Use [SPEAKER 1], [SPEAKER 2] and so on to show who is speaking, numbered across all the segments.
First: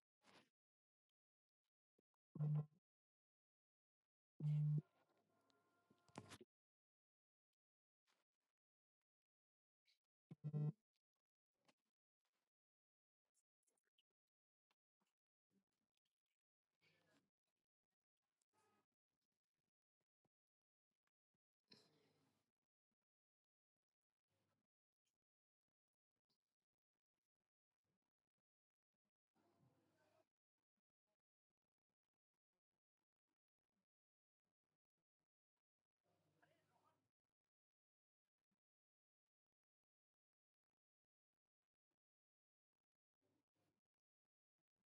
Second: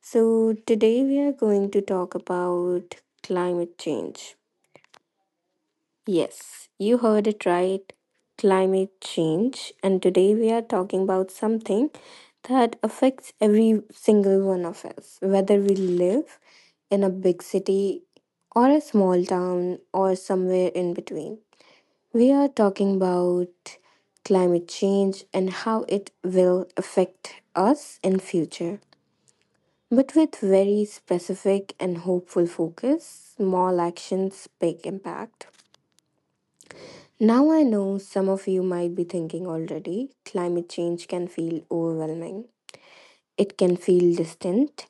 [SPEAKER 1] So, today we are going to talk about climate change. Yes, you heard it right, climate change. And today we are talking about something that affects every single one of us, whether we live in a big city or a small town or somewhere in between. We are talking about climate change and how it will affect us in future. But with very specific and hopeful focus, small actions, big impact. Now I know some of you might be thinking already, climate change can feel overwhelming. It can feel distant,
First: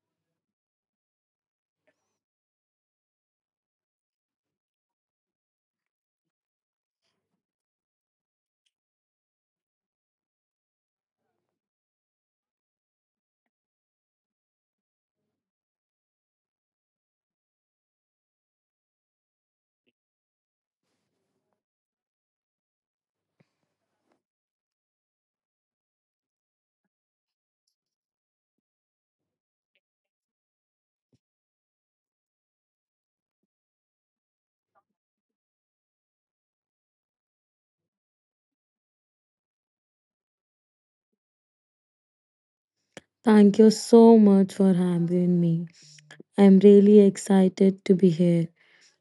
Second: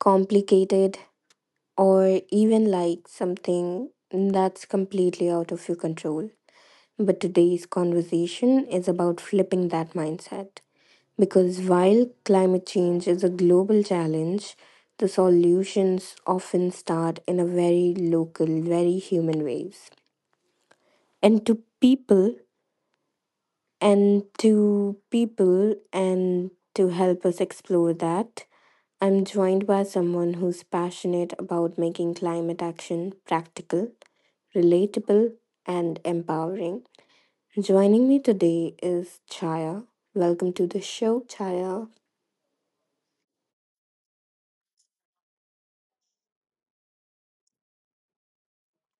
[SPEAKER 1] complicated, or even like something that's completely out of your control. But today's conversation is about flipping that mindset. Because while climate change is a global challenge, the solutions often start in a very local, very human ways. And to people, and to help us explore that, I'm joined by someone who's passionate about making climate action practical, relatable, and empowering. Joining me today is Chaya. Welcome to the show, Chaya.
[SPEAKER 2] Thank you so much for having me. I'm really excited to be here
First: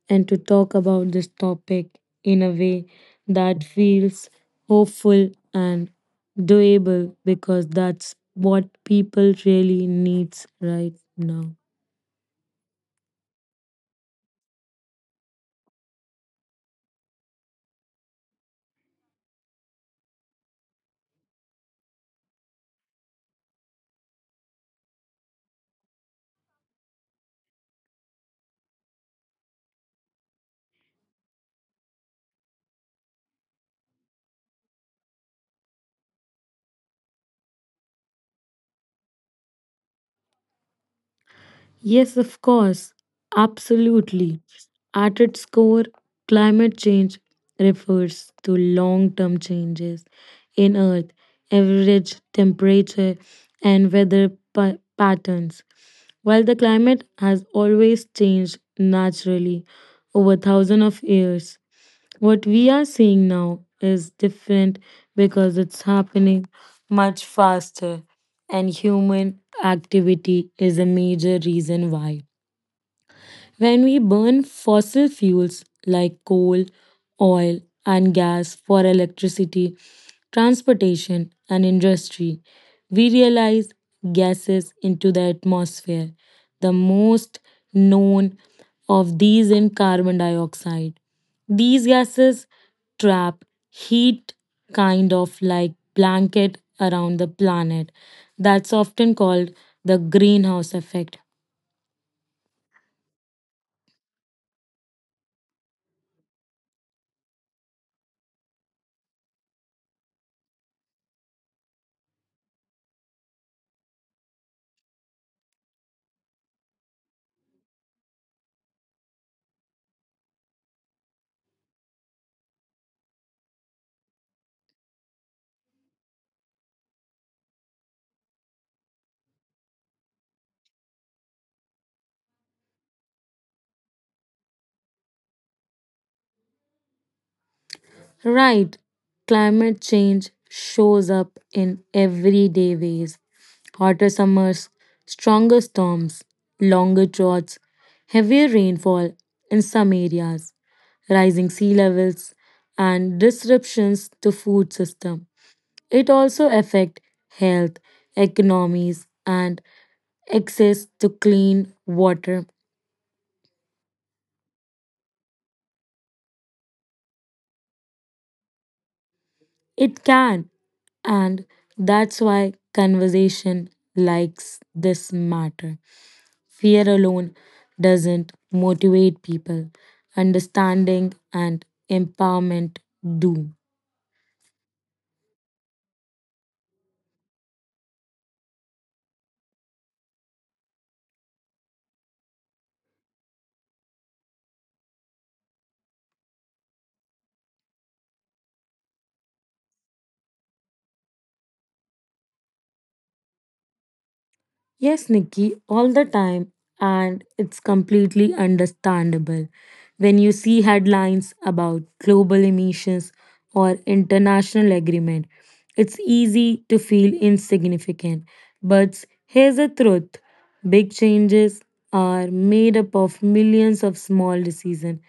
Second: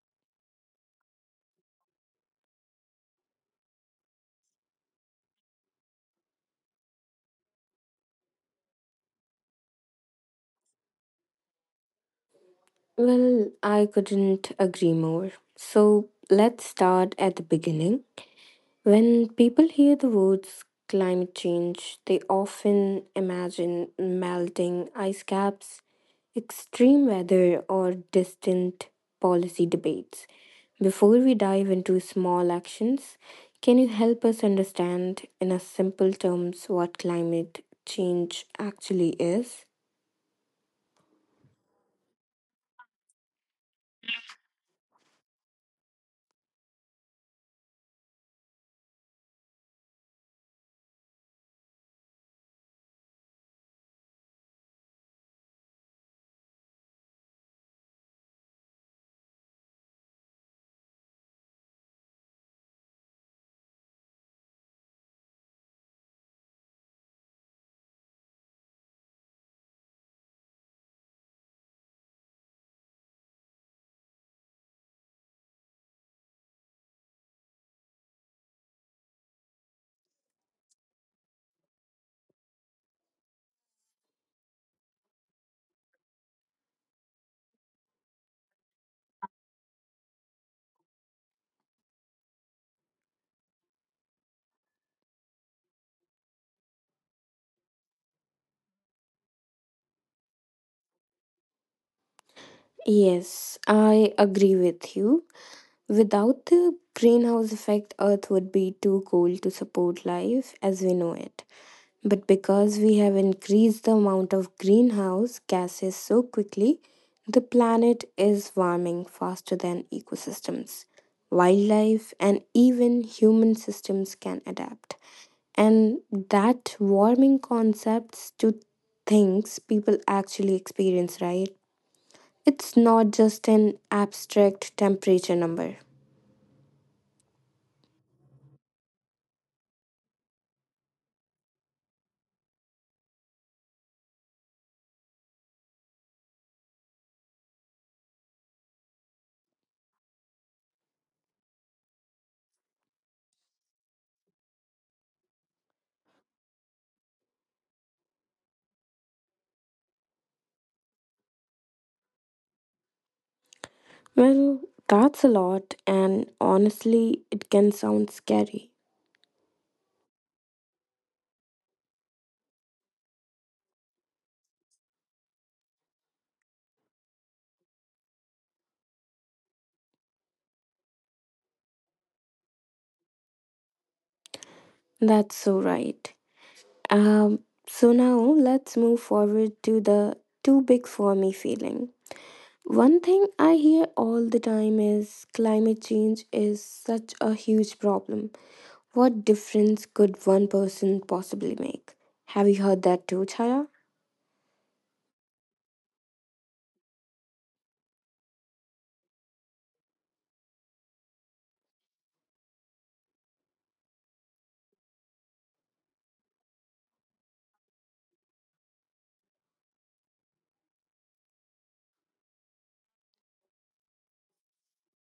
[SPEAKER 2] and to talk about this topic in a way that feels hopeful and doable because that's what people really needs right now.
[SPEAKER 1] Well, I couldn't agree more. So let's start at the beginning. When people hear the words climate change, they often imagine melting ice caps, extreme weather, or distant policy debates. Before we dive into small actions, can you help us understand in a simple terms what climate change actually is?
[SPEAKER 2] Yes, of course. Absolutely. At its core, climate change refers to long term changes in Earth, average temperature, and weather patterns. While the climate has always changed naturally over thousands of years, what we are seeing now is different because it's happening much faster, and human activity is a major reason why. When we burn fossil fuels like coal, oil, and gas for electricity, transportation, and industry, we realize gases into the atmosphere. The most known of these in carbon dioxide. These gases trap heat kind of like blanket around the planet. That's often called the greenhouse effect.
[SPEAKER 1] Yes, I agree with you. Without the greenhouse effect, Earth would be too cold to support life as we know it. But because we have increased the amount of greenhouse gases so quickly, the planet is warming faster than ecosystems, wildlife, and even human systems can adapt. And that warming concepts to things people actually experience, right? It's not just an abstract temperature number.
[SPEAKER 2] Right, climate change shows up in everyday ways hotter summers, stronger storms, longer droughts, heavier rainfall in some areas, rising sea levels, and disruptions to food system. It also affect health, economies, and access to clean water.
[SPEAKER 1] Well, that's a lot, and honestly, it can sound scary.
[SPEAKER 2] It can, and that's why conversation likes this matter. Fear alone doesn't motivate people. Understanding and empowerment do.
[SPEAKER 1] That's so right. Um, so now let's move forward to the too big for me feeling. One thing I hear all the time is climate change is such a huge problem. What difference could one person possibly make? Have you heard that too, Chaya?
[SPEAKER 2] Yes, Nikki, all the time, and it's completely understandable. When you see headlines about global emissions or international agreement, it's easy to feel insignificant. But here's the truth big changes are made up of millions of small decisions.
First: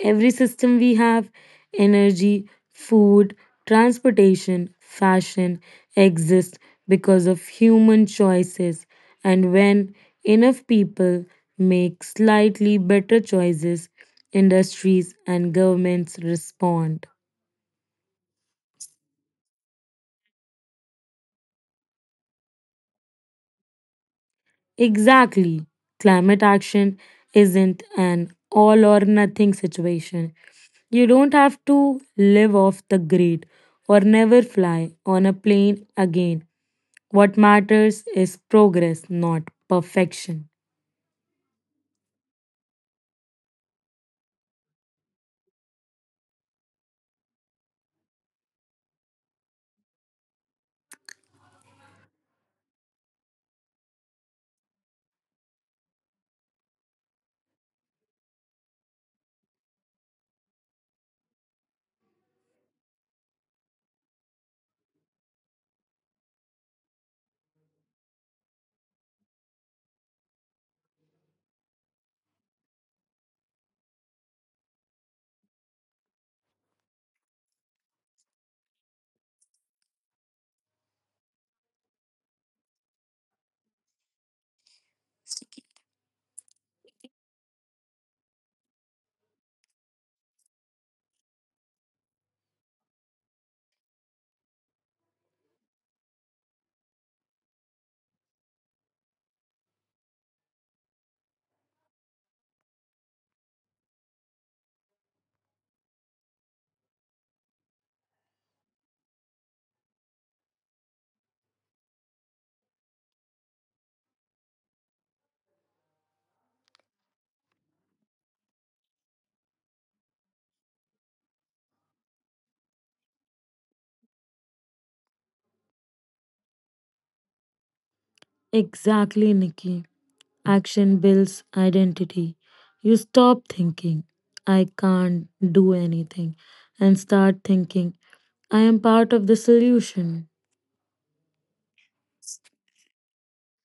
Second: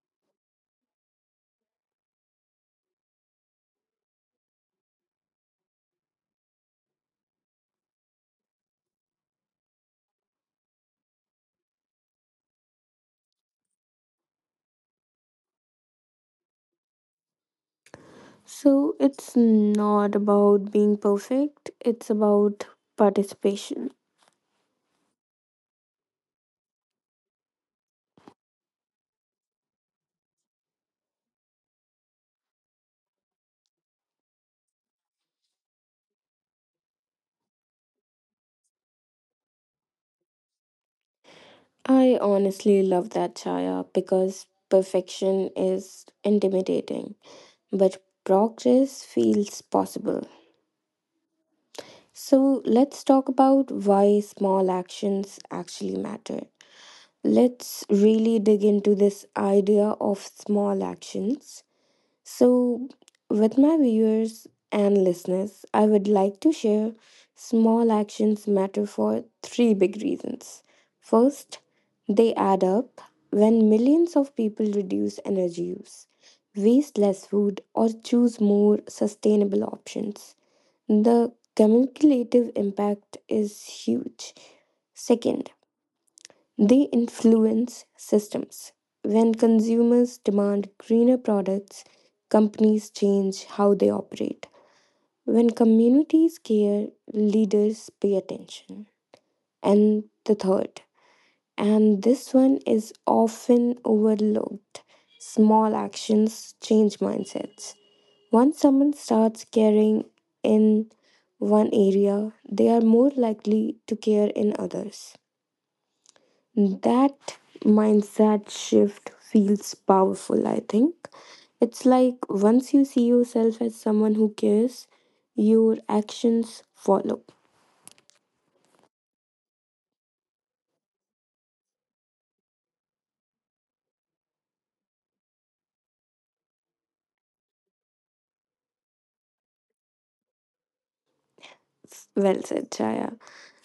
[SPEAKER 2] Every system we have energy, food, transportation, fashion exists because of human choices. And when enough people make slightly better choices, industries and governments respond.
[SPEAKER 1] So it's not about being perfect, it's about participation.
[SPEAKER 2] Exactly. Climate action isn't an all or nothing situation. You don't have to live off the grid or never fly on a plane again. What matters is progress, not perfection.
[SPEAKER 1] I honestly love that, Chaya, because perfection is intimidating, but progress feels possible. So, let's talk about why small actions actually matter. Let's really dig into this idea of small actions. So, with my viewers and listeners, I would like to share small actions matter for three big reasons. First, they add up when millions of people reduce energy use, waste less food, or choose more sustainable options. The cumulative impact is huge. Second, they influence systems. When consumers demand greener products, companies change how they operate. When communities care, leaders pay attention. And the third, and this one is often overlooked, small actions change mindsets. Once someone starts caring in one area, they are more likely to care in others. That mindset shift feels powerful, I think. It's like once you see yourself as someone who cares, your actions follow.
[SPEAKER 2] Exactly, Nikki. Action builds identity. You stop thinking, I can't do anything, and start thinking, I am part of the solution.
[SPEAKER 1] Well said, Chaya.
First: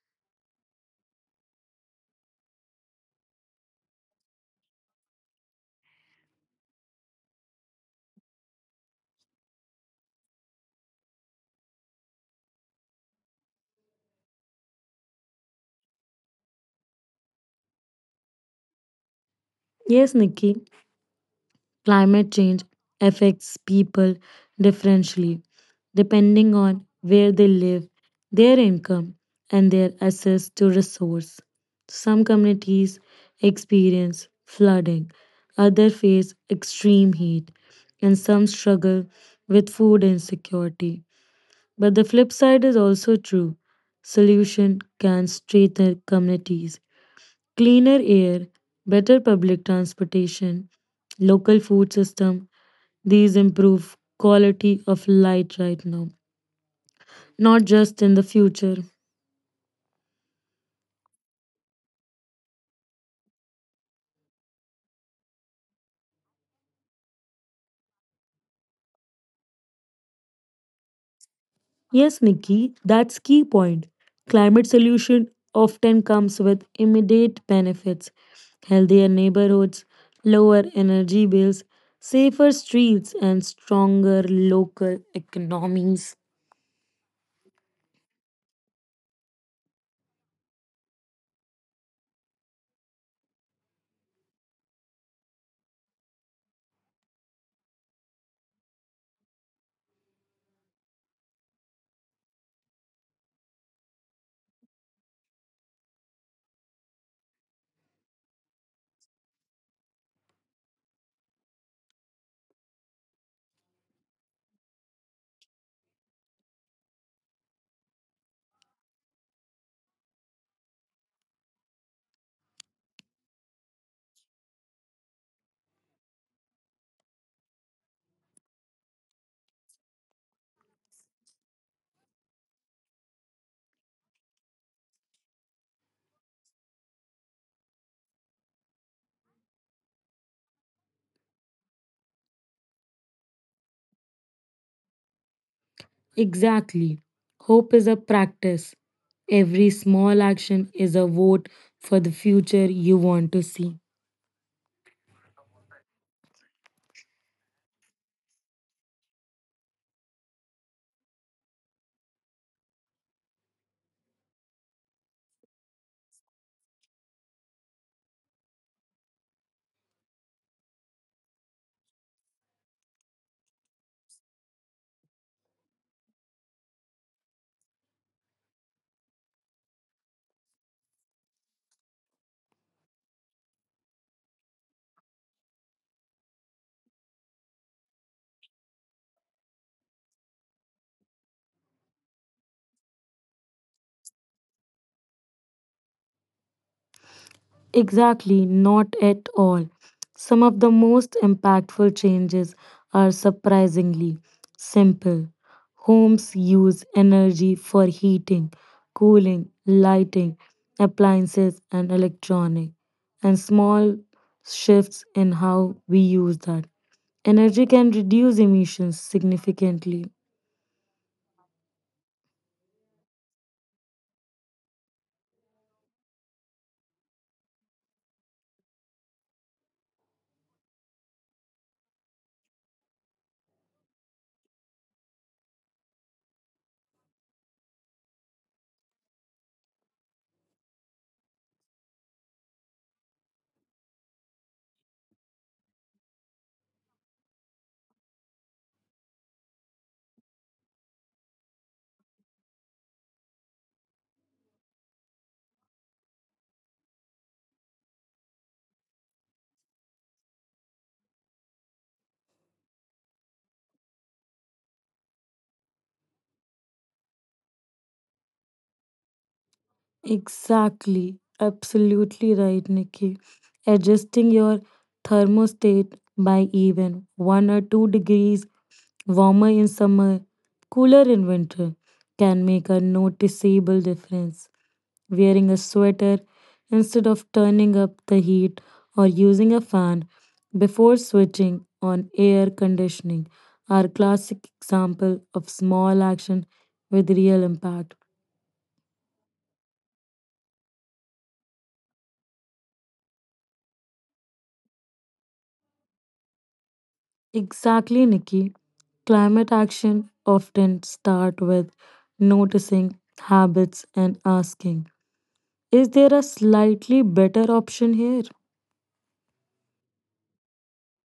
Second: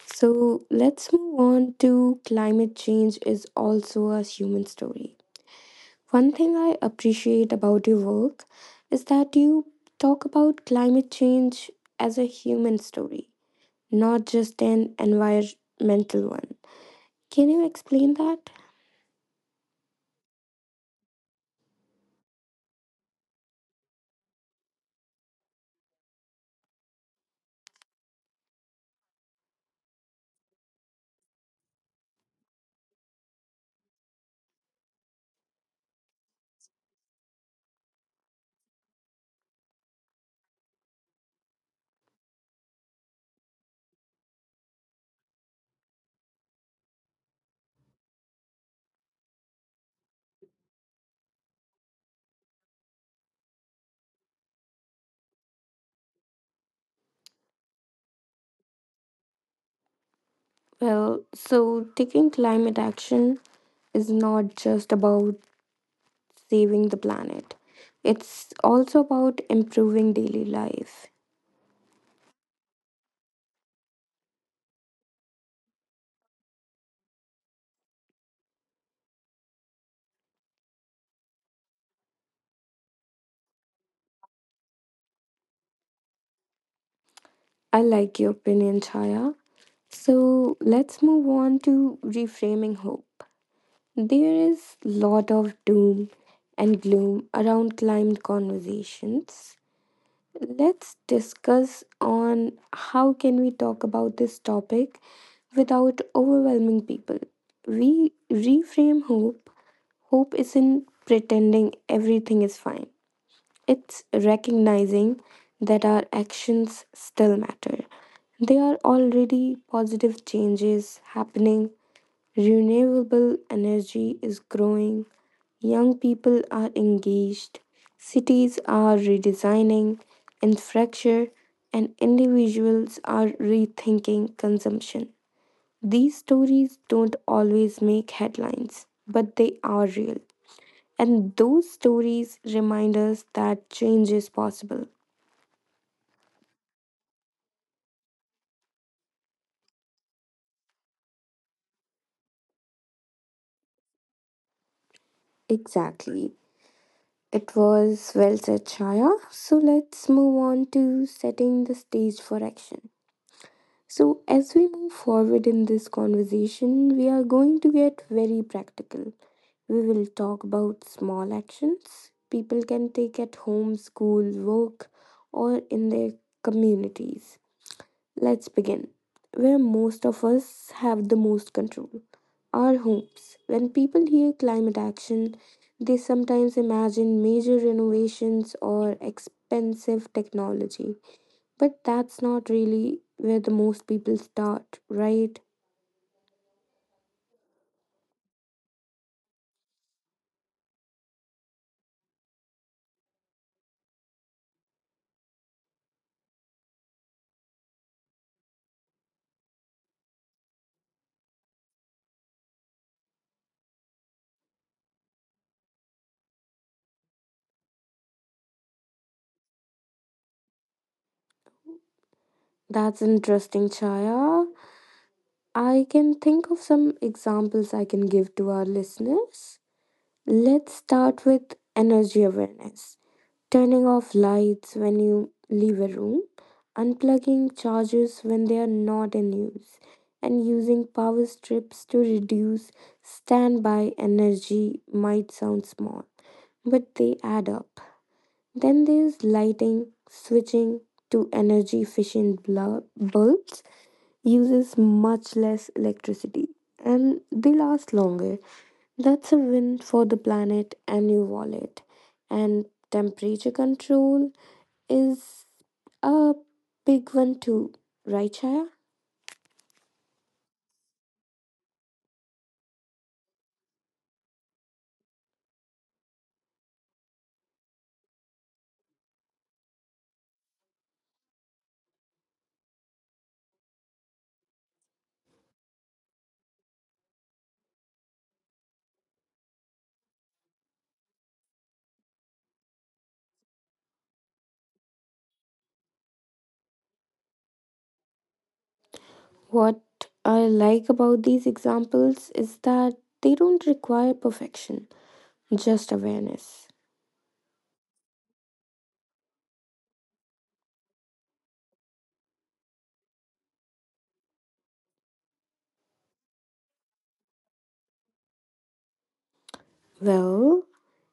[SPEAKER 1] So let's move on to climate change is also a human story. One thing I appreciate about your work is that you talk about climate change as a human story, not just an environmental one. Can you explain that?
[SPEAKER 2] Yes, Nikki, climate change affects people differently depending on where they live, their income, and their access to resource. Some communities experience flooding, others face extreme heat, and some struggle with food insecurity. But the flip side is also true. Solution can strengthen communities. Cleaner air, better public transportation, local food system, these improve quality of light right now, not just in the future.
[SPEAKER 1] Well, so taking climate action is not just about saving the planet, it's also about improving daily life.
[SPEAKER 2] Yes, Nikki, that's key point. Climate solution often comes with immediate benefits. Healthier neighborhoods, lower energy bills, safer streets, and stronger local economies.
[SPEAKER 1] I like your opinion, Chaya. So let's move on to reframing hope. There is lot of doom and gloom around climate conversations, let's discuss on how can we talk about this topic without overwhelming people. We reframe hope. Hope isn't pretending everything is fine. It's recognizing that our actions still matter. There are already positive changes happening. Renewable energy is growing. Young people are engaged, cities are redesigning infrastructure, and individuals are rethinking consumption. These stories don't always make headlines, but they are real. And those stories remind us that change is possible.
[SPEAKER 2] Exactly. Hope is a practice. Every small action is a vote for the future you want to see.
[SPEAKER 1] Exactly. It was well said, Shaya. So let's move on to setting the stage for action. So, as we move forward in this conversation, we are going to get very practical. We will talk about small actions people can take at home, school, work, or in their communities. Let's begin. Where most of us have the most control, our homes. When people hear climate action, they sometimes imagine major renovations or expensive technology. But that's not really where the most people start, right?
[SPEAKER 2] Exactly, not at all. Some of the most impactful changes are surprisingly simple. Homes use energy for heating, cooling, lighting, appliances, and electronic, and small shifts in how we use that. Energy can reduce emissions significantly.
[SPEAKER 1] That's interesting, Chaya. I can think of some examples I can give to our listeners. Let's start with energy awareness. Turning off lights when you leave a room, unplugging chargers when they are not in use, and using power strips to reduce standby energy might sound small, but they add up. Then there's lighting, switching to energy efficient bulbs uses much less electricity and they last longer. That's a win for the planet and your wallet. And temperature control is a big one too, right, Shaya?
[SPEAKER 2] Exactly. Absolutely right, Nikki. Adjusting your thermostat by even 1 or 2 degrees warmer in summer, cooler in winter can make a noticeable difference. Wearing a sweater instead of turning up the heat or using a fan before switching on air conditioning are classic example of small action with real impact.
[SPEAKER 1] What I like about these examples is that they don't require perfection, just awareness.
[SPEAKER 2] Exactly, Nikki. Climate action often start with noticing habits and asking, is there a slightly better option here?
[SPEAKER 1] Well,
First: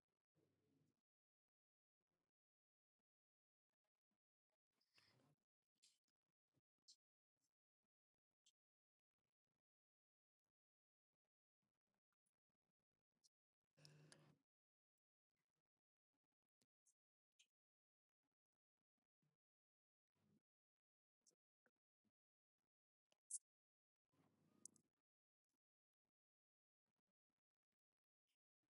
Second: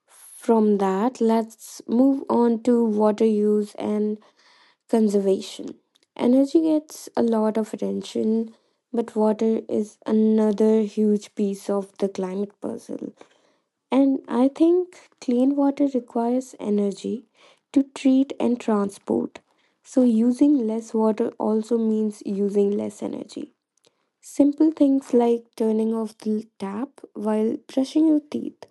[SPEAKER 1] from that, let's move on to water use and conservation. Energy gets a lot of attention, but water is another huge piece of the climate puzzle. And I think clean water requires energy to treat and transport. So, using less water also means using less energy. Simple things like turning off the tap while brushing your teeth,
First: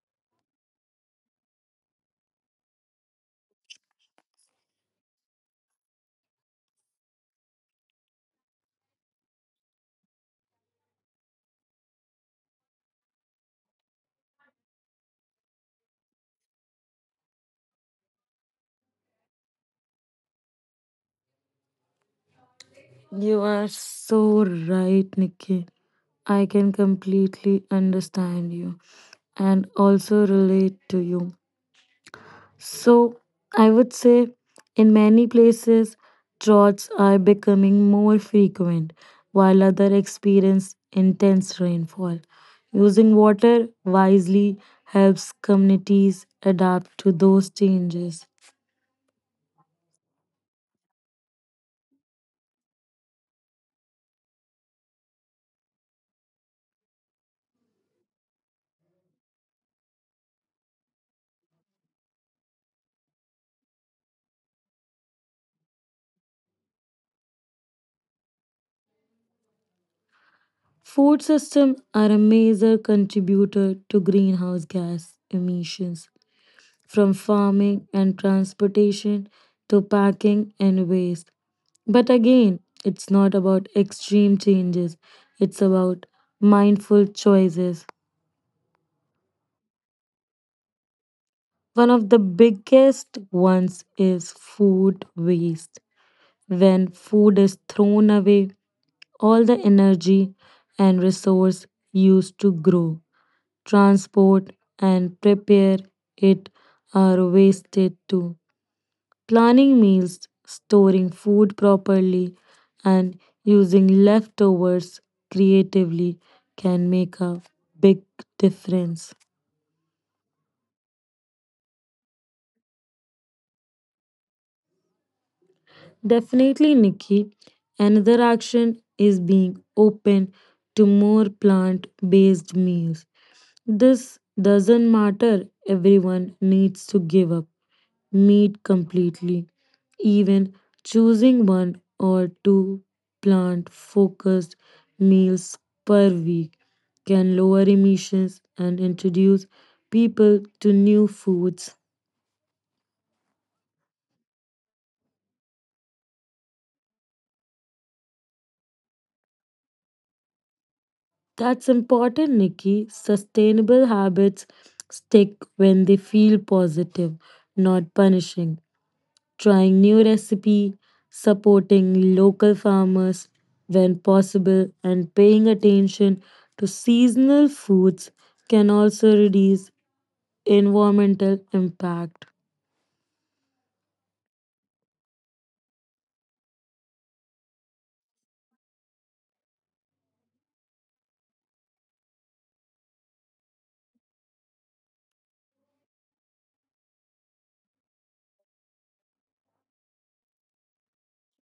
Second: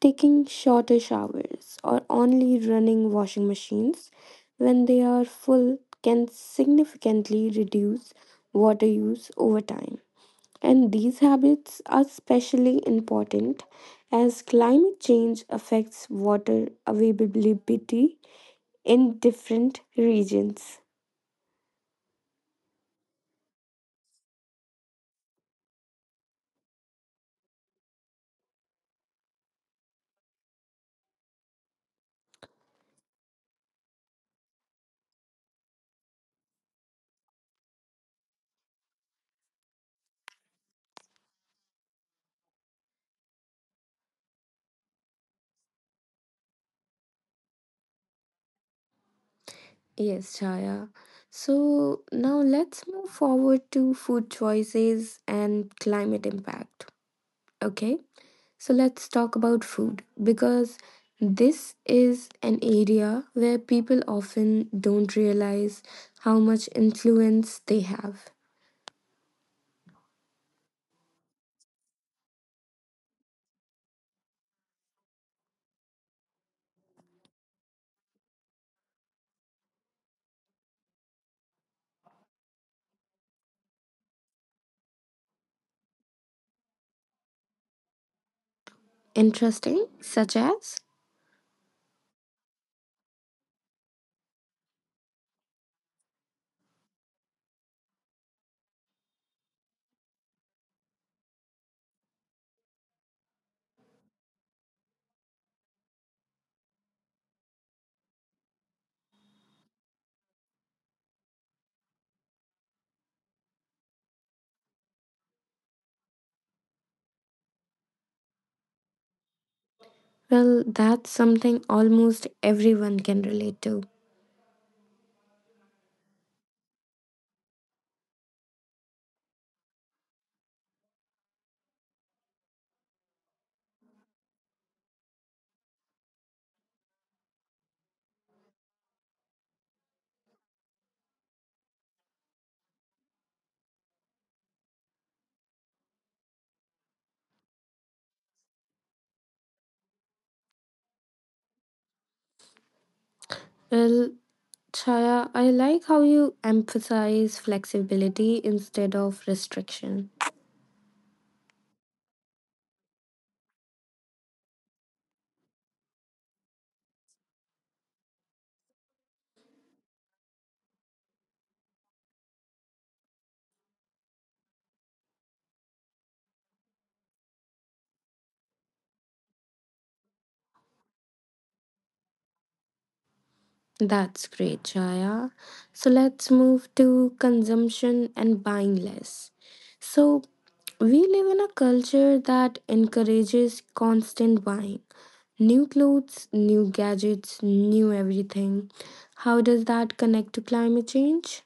[SPEAKER 1] taking shorter showers, or only running washing machines when they are full can significantly reduce water use over time. And these habits are especially important as climate change affects water availability in different regions.
[SPEAKER 2] You are so right, Nikki. I can completely understand you and also relate to you. So I would say in many places, droughts are becoming more frequent, while others experience intense rainfall. Using water wisely helps communities adapt to those changes.
[SPEAKER 1] Yes, Chaya. So now let's move forward to food choices and climate impact. Okay, so let's talk about food because this is an area where people often don't realize how much influence they have.
[SPEAKER 2] Food systems are a major contributor to greenhouse gas emissions, from farming and transportation to packing and waste. But again, it's not about extreme changes, it's about mindful choices.
[SPEAKER 1] Interesting, such as?
[SPEAKER 2] One of the biggest ones is food waste. When food is thrown away, all the energy and resource used to grow, transport, and prepare it are wasted too. Planning meals, storing food properly, and using leftovers creatively can make a big difference.
[SPEAKER 1] Well, that's something almost everyone can relate to.
[SPEAKER 2] Definitely, Nikki. Another action is being open to more plant based meals. This doesn't matter, everyone needs to give up meat completely. Even choosing one or two plant focused meals per week can lower emissions and introduce people to new foods.
[SPEAKER 1] Well, Chaya, I like how you emphasize flexibility instead of restriction.
[SPEAKER 2] That's important, Nikki. Sustainable habits stick when they feel positive, not punishing. Trying new recipe, supporting local farmers when possible, and paying attention to seasonal foods can also reduce environmental impact.
[SPEAKER 1] That's great, Chaya. So let's move to consumption and buying less. So we live in a culture that encourages constant buying. New clothes, new gadgets, new everything. How does that connect to climate change?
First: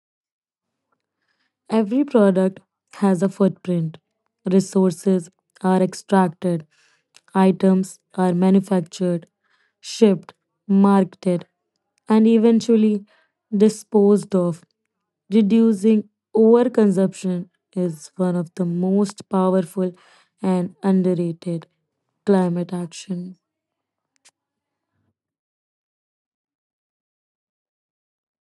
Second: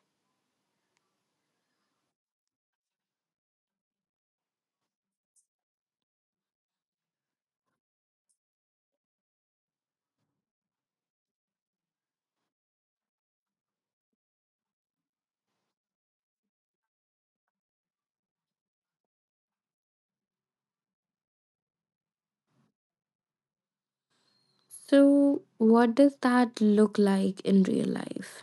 [SPEAKER 2] Every product has a footprint. Resources are extracted, items are manufactured, shipped, marketed, and eventually disposed of. Reducing overconsumption is one of the most powerful and underrated climate action.
[SPEAKER 1] So, what does that look like in real life?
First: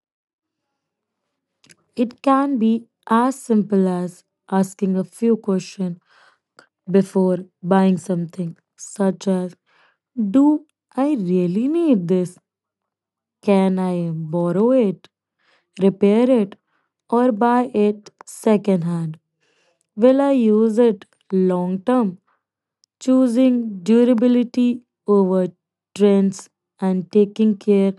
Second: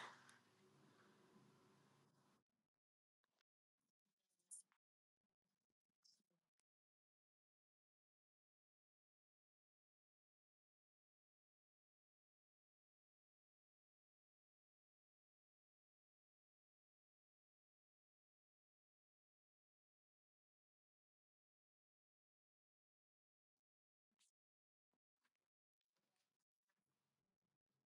[SPEAKER 2] It can be as simple as asking a few questions before buying something, such as, do I really need this? Can I borrow it, repair it, or buy it secondhand? Will I use it long term? Choosing durability over trends and taking care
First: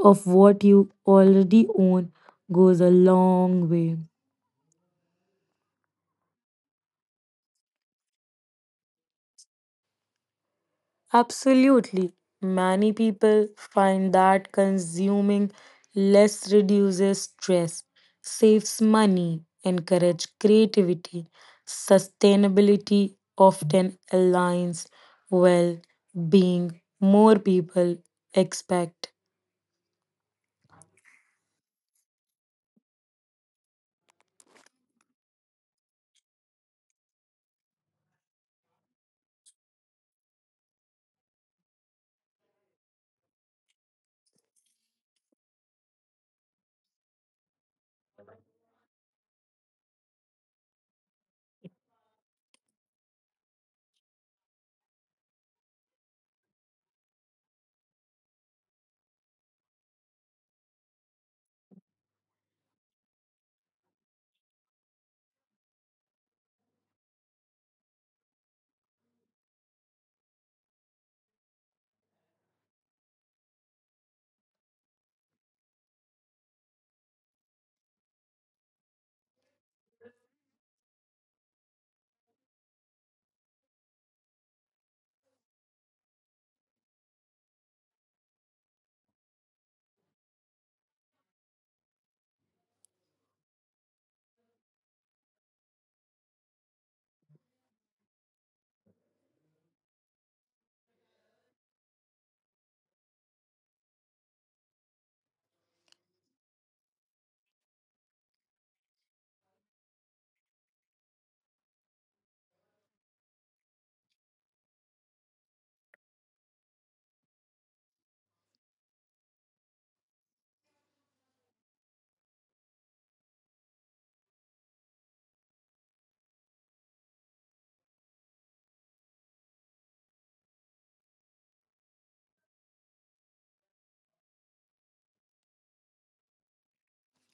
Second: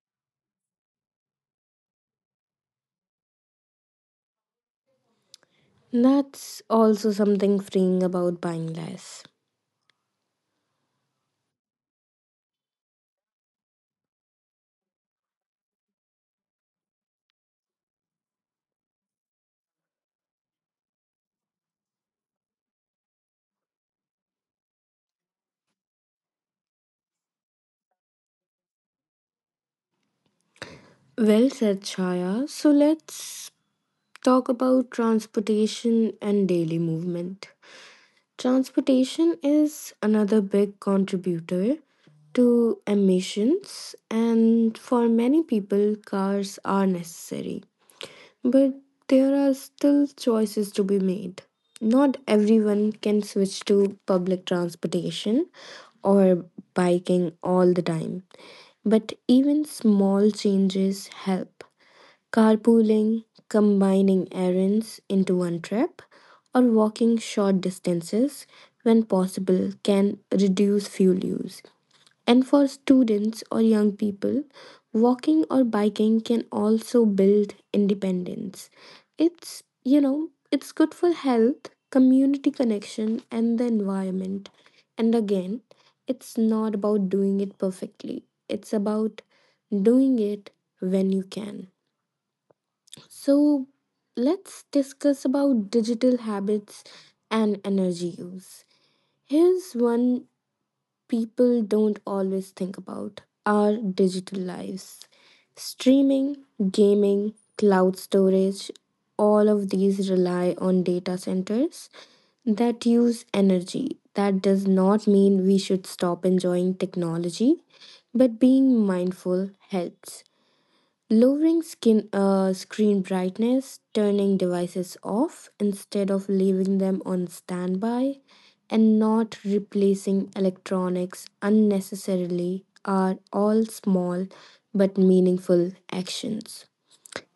[SPEAKER 2] of what you already own goes a long way.
[SPEAKER 1] That's also something freeing about buying less.
[SPEAKER 2] Absolutely. Many people find that consuming less reduces stress, saves money, encourages creativity. Sustainability often aligns well being more people expect.
[SPEAKER 1] Well said, Chaya. So let's talk about transportation and daily movement. Transportation is another big contributor to emissions, and for many people, cars are necessary. But there are still choices to be made. Not everyone can switch to public transportation or biking all the time, but even small changes help. Carpooling, combining errands into one trip, or walking short distances when possible can reduce fuel use. And for students or young people, walking or biking can also build independence. It's it's good for health, community connection, and the environment. And again, it's not about doing it perfectly, it's about doing it when you can. So let's discuss about digital habits and energy use. Here's one people don't always think about, our digital lives. Streaming, gaming, cloud storage, all of these rely on data centers that use energy. That does not mean we should stop enjoying technology, but being mindful helps. Lowering screen brightness, turning devices off instead of leaving them on standby, and not replacing electronics unnecessarily are all small but meaningful actions.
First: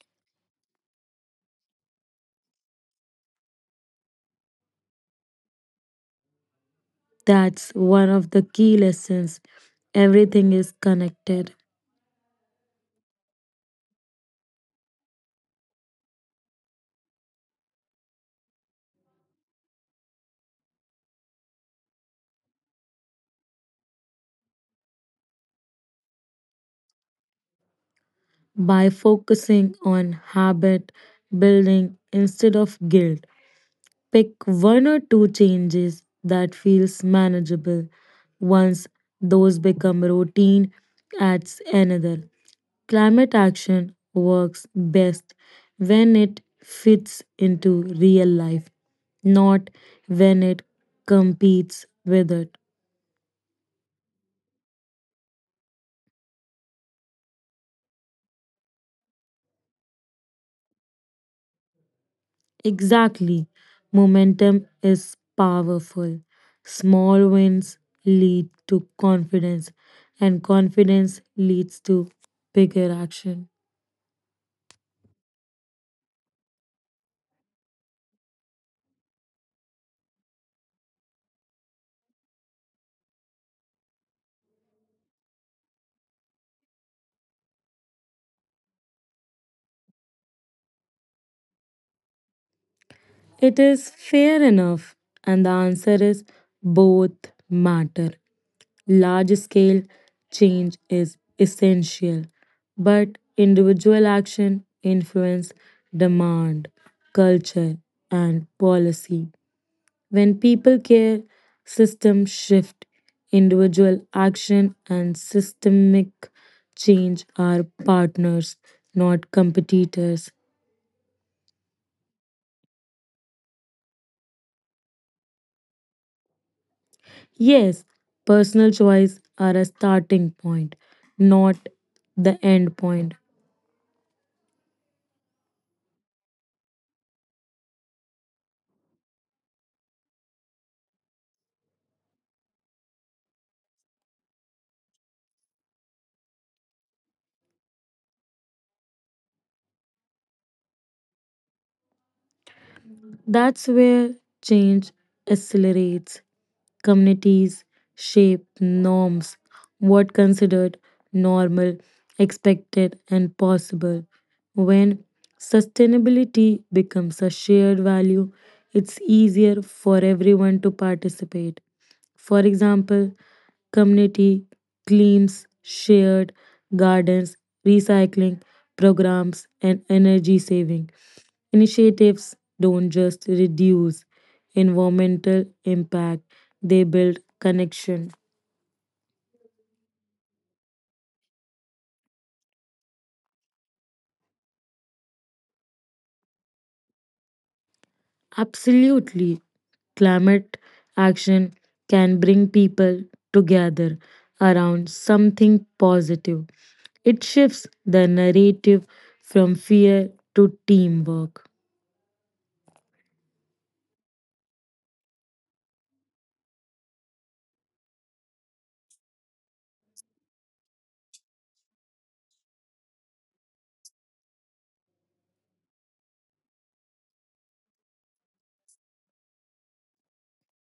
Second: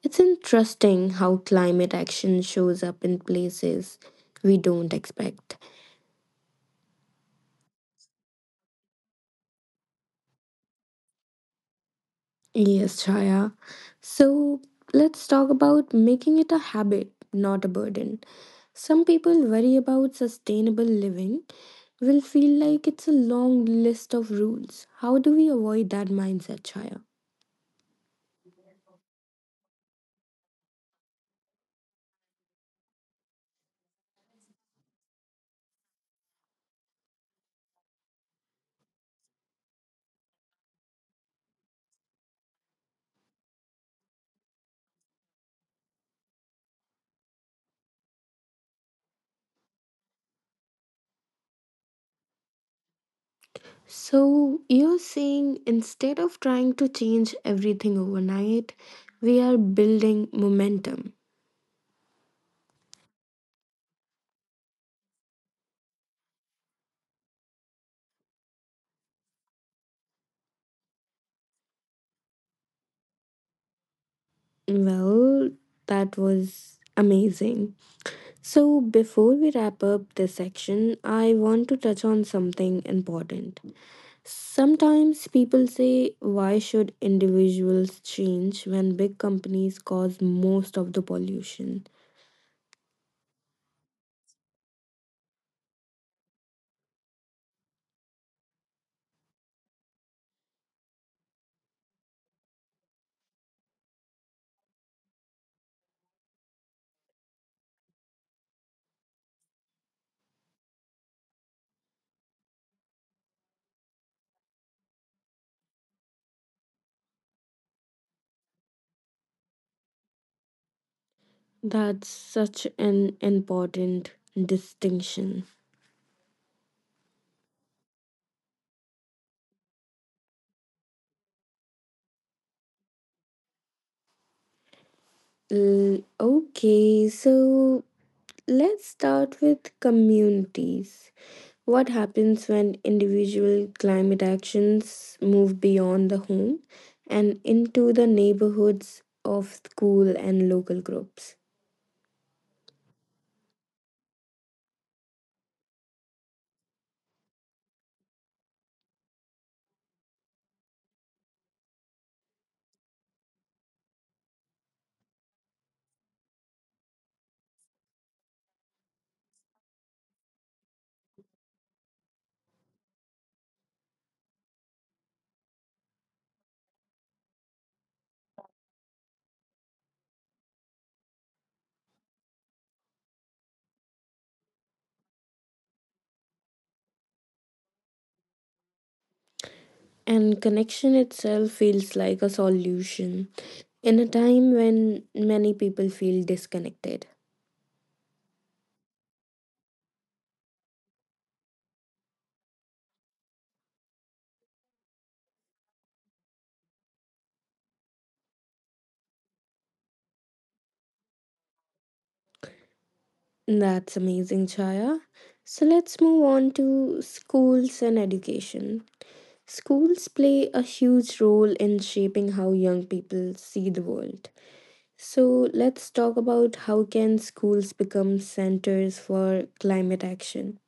[SPEAKER 1] It's interesting how climate action shows up in places we don't expect.
[SPEAKER 2] That's one of the key lessons. Everything is connected.
[SPEAKER 1] Yes, Chaya. So let's talk about making it a habit, not a burden. Some people worry about sustainable living will feel like it's a long list of rules. How do we avoid that mindset, Chaya?
[SPEAKER 2] By focusing on habit building instead of guilt, pick one or two changes that feels manageable. Once those become routine, adds another. Climate action works best when it fits into real life, not when it competes with it.
[SPEAKER 1] So you're saying instead of trying to change everything overnight, we are building momentum.
[SPEAKER 2] Exactly. Momentum is powerful. Small wins lead to confidence, and confidence leads to bigger action.
[SPEAKER 1] Well, that was amazing. So, before we wrap up this section, I want to touch on something important. Sometimes people say, why should individuals change when big companies cause most of the pollution?
[SPEAKER 2] It is fair enough, and the answer is both matter. Large scale change is essential, but individual action influence demand, culture, and policy. When people care, systems shift. Individual action and systemic change are partners, not competitors.
[SPEAKER 1] That's such an important distinction.
[SPEAKER 2] Yes, personal choice are a starting point, not the end point.
[SPEAKER 1] Okay, so let's start with communities. What happens when individual climate actions move beyond the home and into the neighborhoods of school and local groups?
[SPEAKER 2] That's where change accelerates. Communities shape norms, what considered normal, expected, and possible. When sustainability becomes a shared value, it's easier for everyone to participate. For example, community cleans, shared gardens, recycling programs, and energy saving initiatives don't just reduce environmental impact, they build connection.
[SPEAKER 1] And connection itself feels like a solution in a time when many people feel disconnected.
[SPEAKER 2] Absolutely, climate action can bring people together around something positive. It shifts the narrative from fear to teamwork.
[SPEAKER 1] That's amazing, Chaya. So let's move on to schools and education. Schools play a huge role in shaping how young people see the world. So let's talk about how can schools become centers for climate action.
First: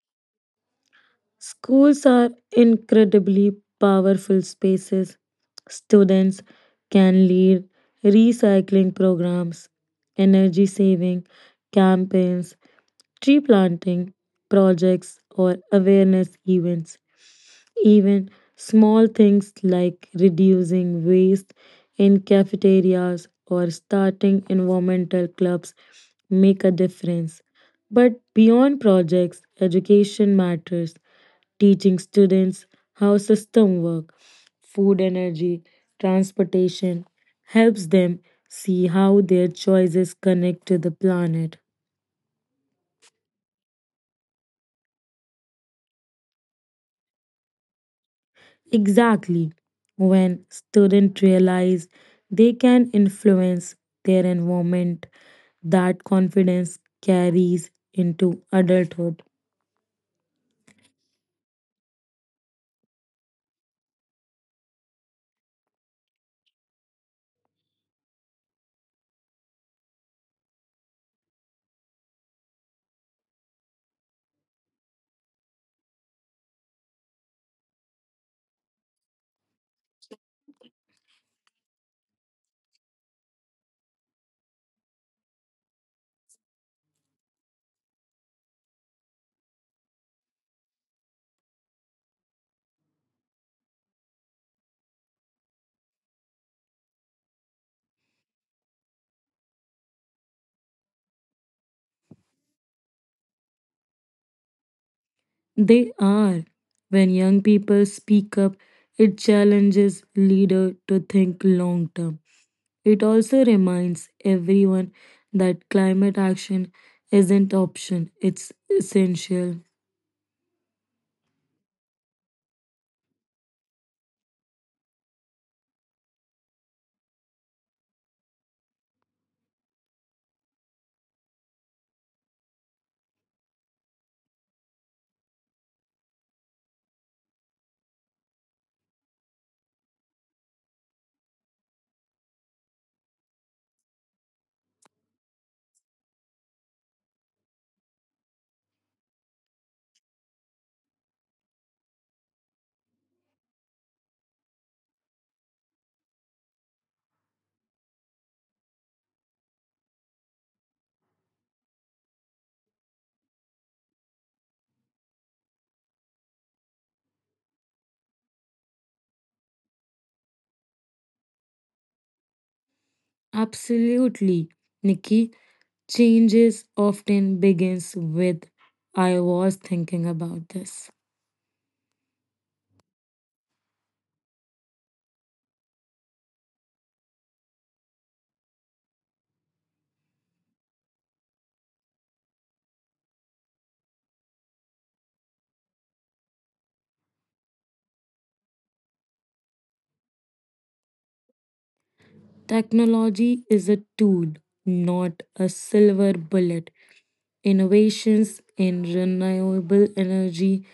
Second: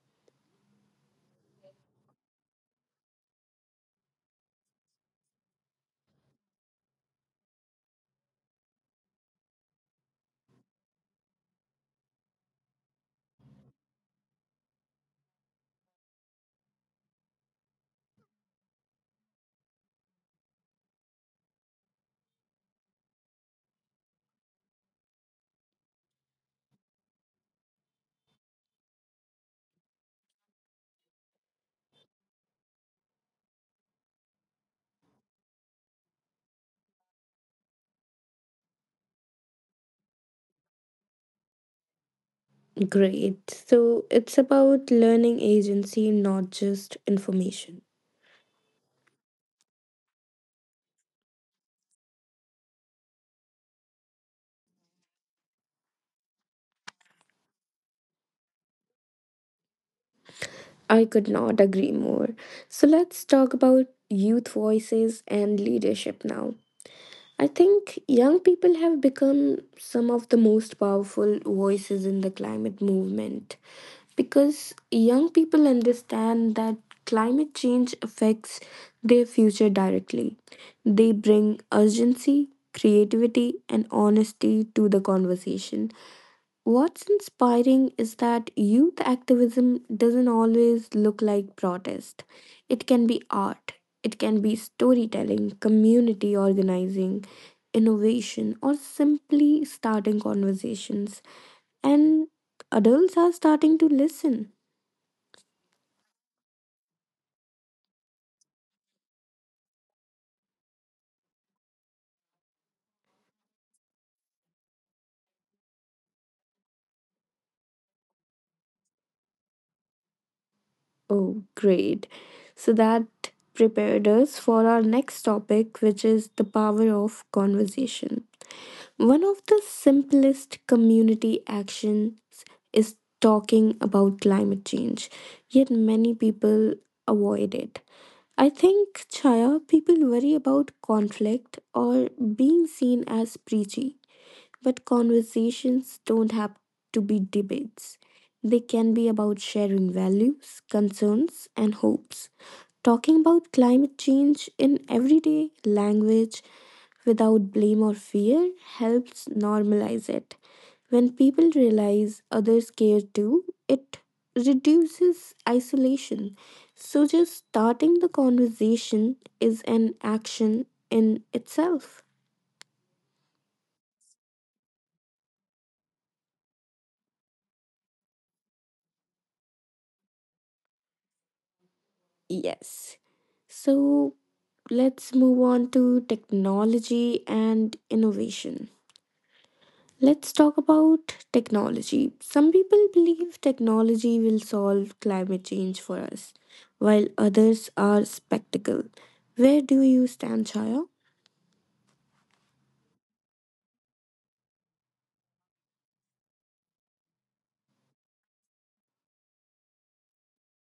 [SPEAKER 2] Schools are incredibly powerful spaces. Students can lead recycling programs, energy saving campaigns, tree planting projects, or awareness events. Even small things like reducing waste in cafeterias or starting environmental clubs make a difference. But beyond projects, education matters. Teaching students how systems work, food energy, transportation helps them see how their choices connect to the planet.
[SPEAKER 1] Great. So it's about learning agency, not just information.
[SPEAKER 2] Exactly. When students realize they can influence their environment, that confidence carries into adulthood.
[SPEAKER 1] I could not agree more. So let's talk about youth voices and leadership now. I think young people have become some of the most powerful voices in the climate movement because young people understand that climate change affects their future directly. They bring urgency, creativity, and honesty to the conversation. What's inspiring is that youth activism doesn't always look like protest. It can be art, it can be storytelling, community organizing, innovation, or simply starting conversations. And adults are starting to listen.
[SPEAKER 2] They are. When young people speak up, it challenges leader to think long term. It also reminds everyone that climate action isn't option, it's essential.
[SPEAKER 1] Oh, great. So that prepared us for our next topic, which is the power of conversation. One of the simplest community actions is talking about climate change, yet many people avoid it. I think, Chaya, people worry about conflict or being seen as preachy, but conversations don't have to be debates. They can be about sharing values, concerns, and hopes. Talking about climate change in everyday language without blame or fear helps normalize it. When people realize others care too, it reduces isolation. So, just starting the conversation is an action in itself.
[SPEAKER 2] Absolutely, Nikki. Changes often begins with, I was thinking about this.
[SPEAKER 1] Yes. So, let's move on to technology and innovation. Let's talk about technology. Some people believe technology will solve climate change for us, while others are skeptical. Where do you stand, Chaya?
[SPEAKER 2] Technology is a tool, not a silver bullet. Innovations in renewable energy,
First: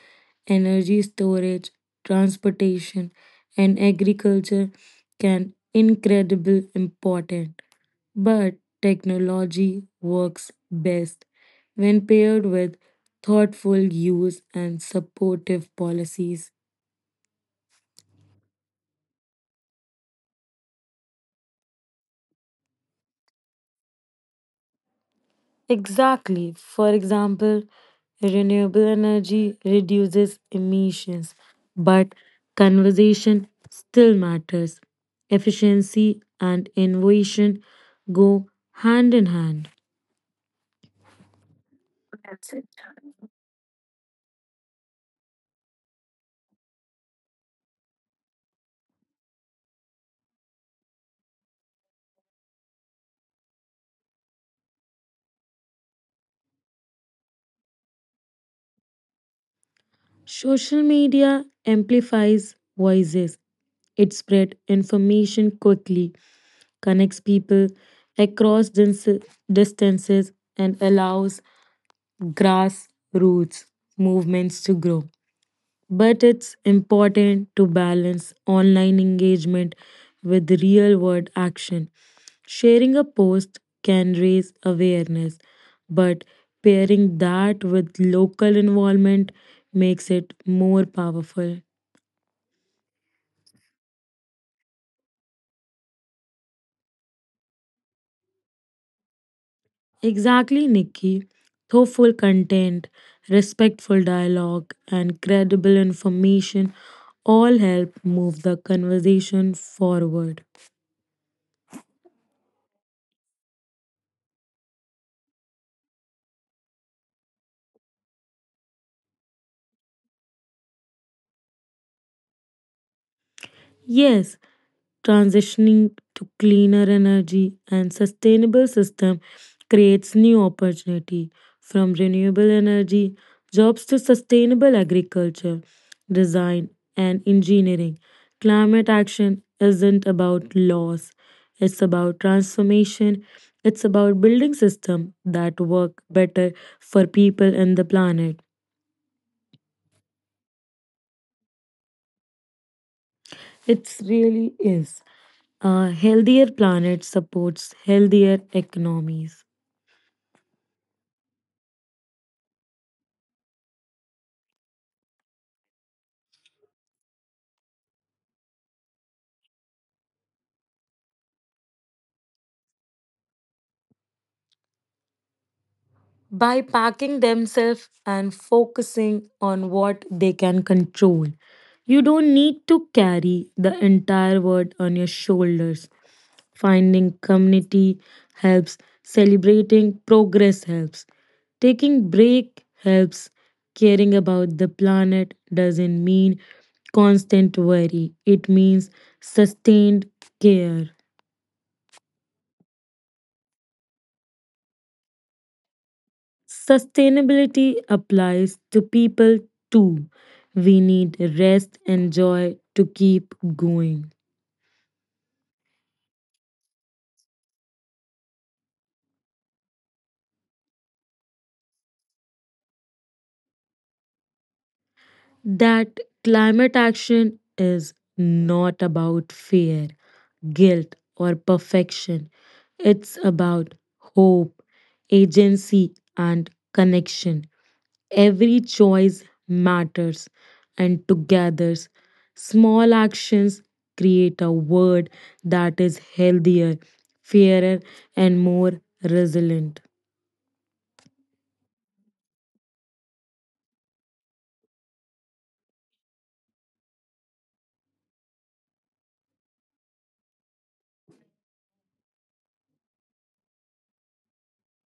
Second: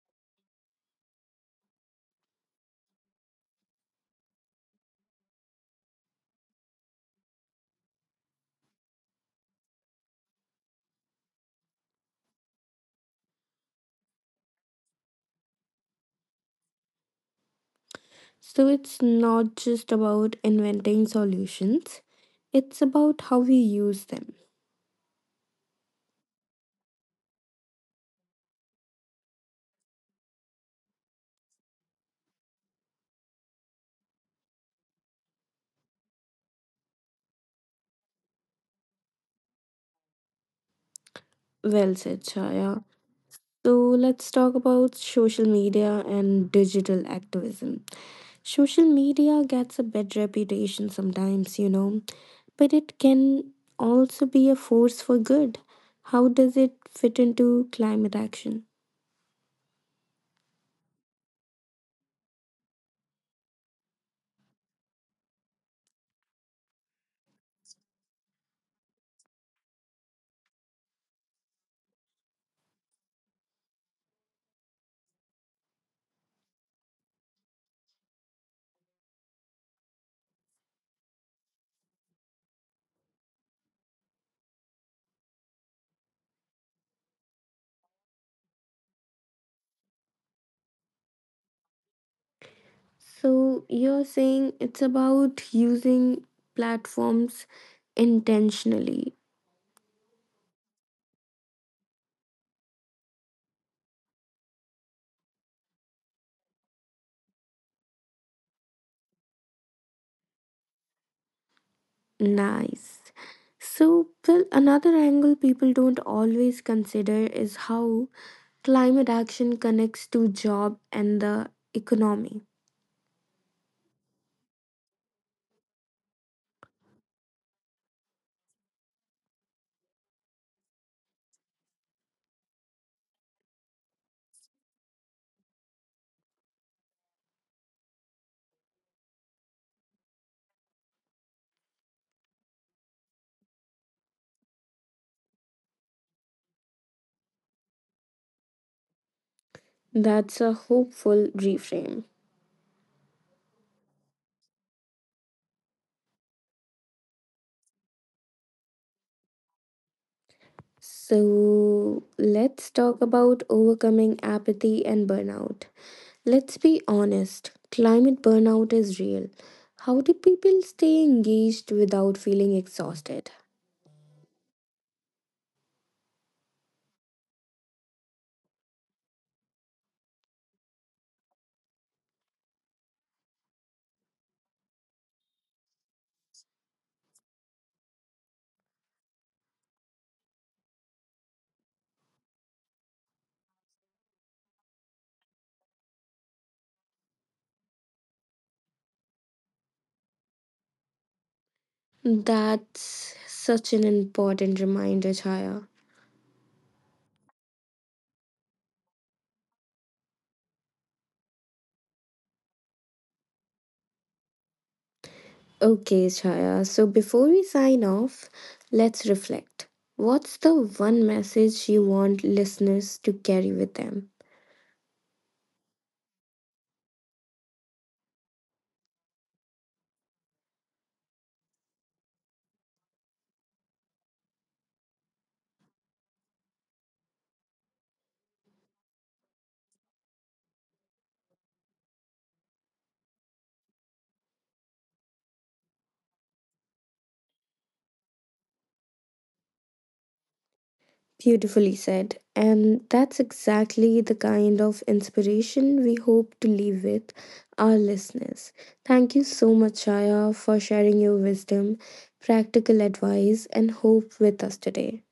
[SPEAKER 2] energy storage, transportation, and agriculture can incredible important. But technology works best when paired with thoughtful use and supportive policies.
[SPEAKER 1] So it's not just about inventing solutions, it's about how we use them.
[SPEAKER 2] Exactly. For example, renewable energy reduces emissions, but conversation still matters. Efficiency and innovation go hand in hand.
[SPEAKER 1] Well said, Chaya. So let's talk about social media and digital activism. Social media gets a bad reputation sometimes, but it can also be a force for good. How does it fit into climate action?
[SPEAKER 2] Social media amplifies voices. It spreads information quickly, connects people across distances, and allows grassroots movements to grow. But it's important to balance online engagement with real world action. Sharing a post can raise awareness, but pairing that with local involvement makes it more powerful.
[SPEAKER 1] So you're saying it's about using platforms intentionally.
[SPEAKER 2] Exactly, Nikki. Thoughtful content, respectful dialogue, and credible information all help move the conversation forward.
[SPEAKER 1] Nice. So, well, another angle people don't always consider is how climate action connects to job and the economy.
[SPEAKER 2] Yes, transitioning to cleaner energy and sustainable system creates new opportunity, from renewable energy jobs to sustainable agriculture, design, and engineering. Climate action isn't about laws, it's about transformation. It's about building system that work better for people and the planet.
[SPEAKER 1] That's a hopeful reframe.
[SPEAKER 2] It really is. A healthier planet supports healthier economies.
[SPEAKER 1] So let's talk about overcoming apathy and burnout. Let's be honest, climate burnout is real. How do people stay engaged without feeling exhausted?
[SPEAKER 2] By packing themselves and focusing on what they can control. You don't need to carry the entire world on your shoulders. Finding community helps, celebrating progress helps, taking break helps. Caring about the planet doesn't mean constant worry, it means sustained care.
[SPEAKER 1] That's such an important reminder, Chaya.
[SPEAKER 2] Sustainability applies to people too. We need rest and joy to keep going.
[SPEAKER 1] Okay, Chaya. So before we sign off, let's reflect. What's the one message you want listeners to carry with them?
[SPEAKER 2] That climate action is not about fear, guilt, or perfection. It's about hope, agency, and connection. Every choice matters, and together, small actions create a world that is healthier, fairer, and more resilient.
[SPEAKER 1] Beautifully said. And that's exactly the kind of inspiration we hope to leave with our listeners. Thank you so much, Chaya, for sharing your wisdom, practical advice, and hope with us today.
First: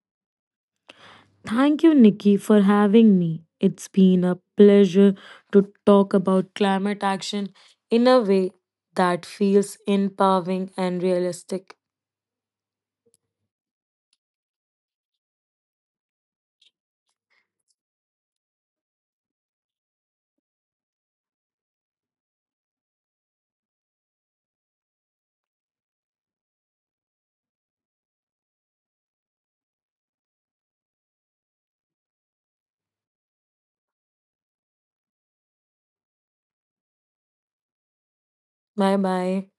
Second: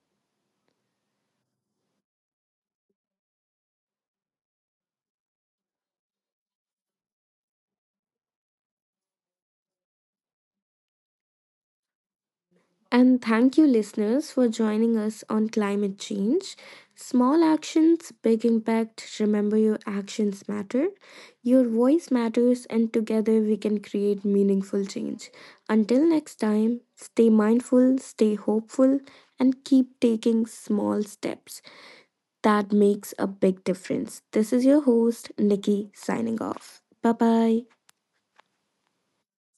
[SPEAKER 2] Thank you, Nikki, for having me. It's been a pleasure to talk about climate action in a way that feels empowering and realistic.
[SPEAKER 1] And thank you, listeners, for joining us on climate change. Small actions, big impact. Remember, your actions matter, your voice matters, and together we can create meaningful change. Until next time, stay mindful, stay hopeful, and keep taking small steps. That makes a big difference. This is your host, Nikki, signing off. Bye bye.
[SPEAKER 2] Bye bye.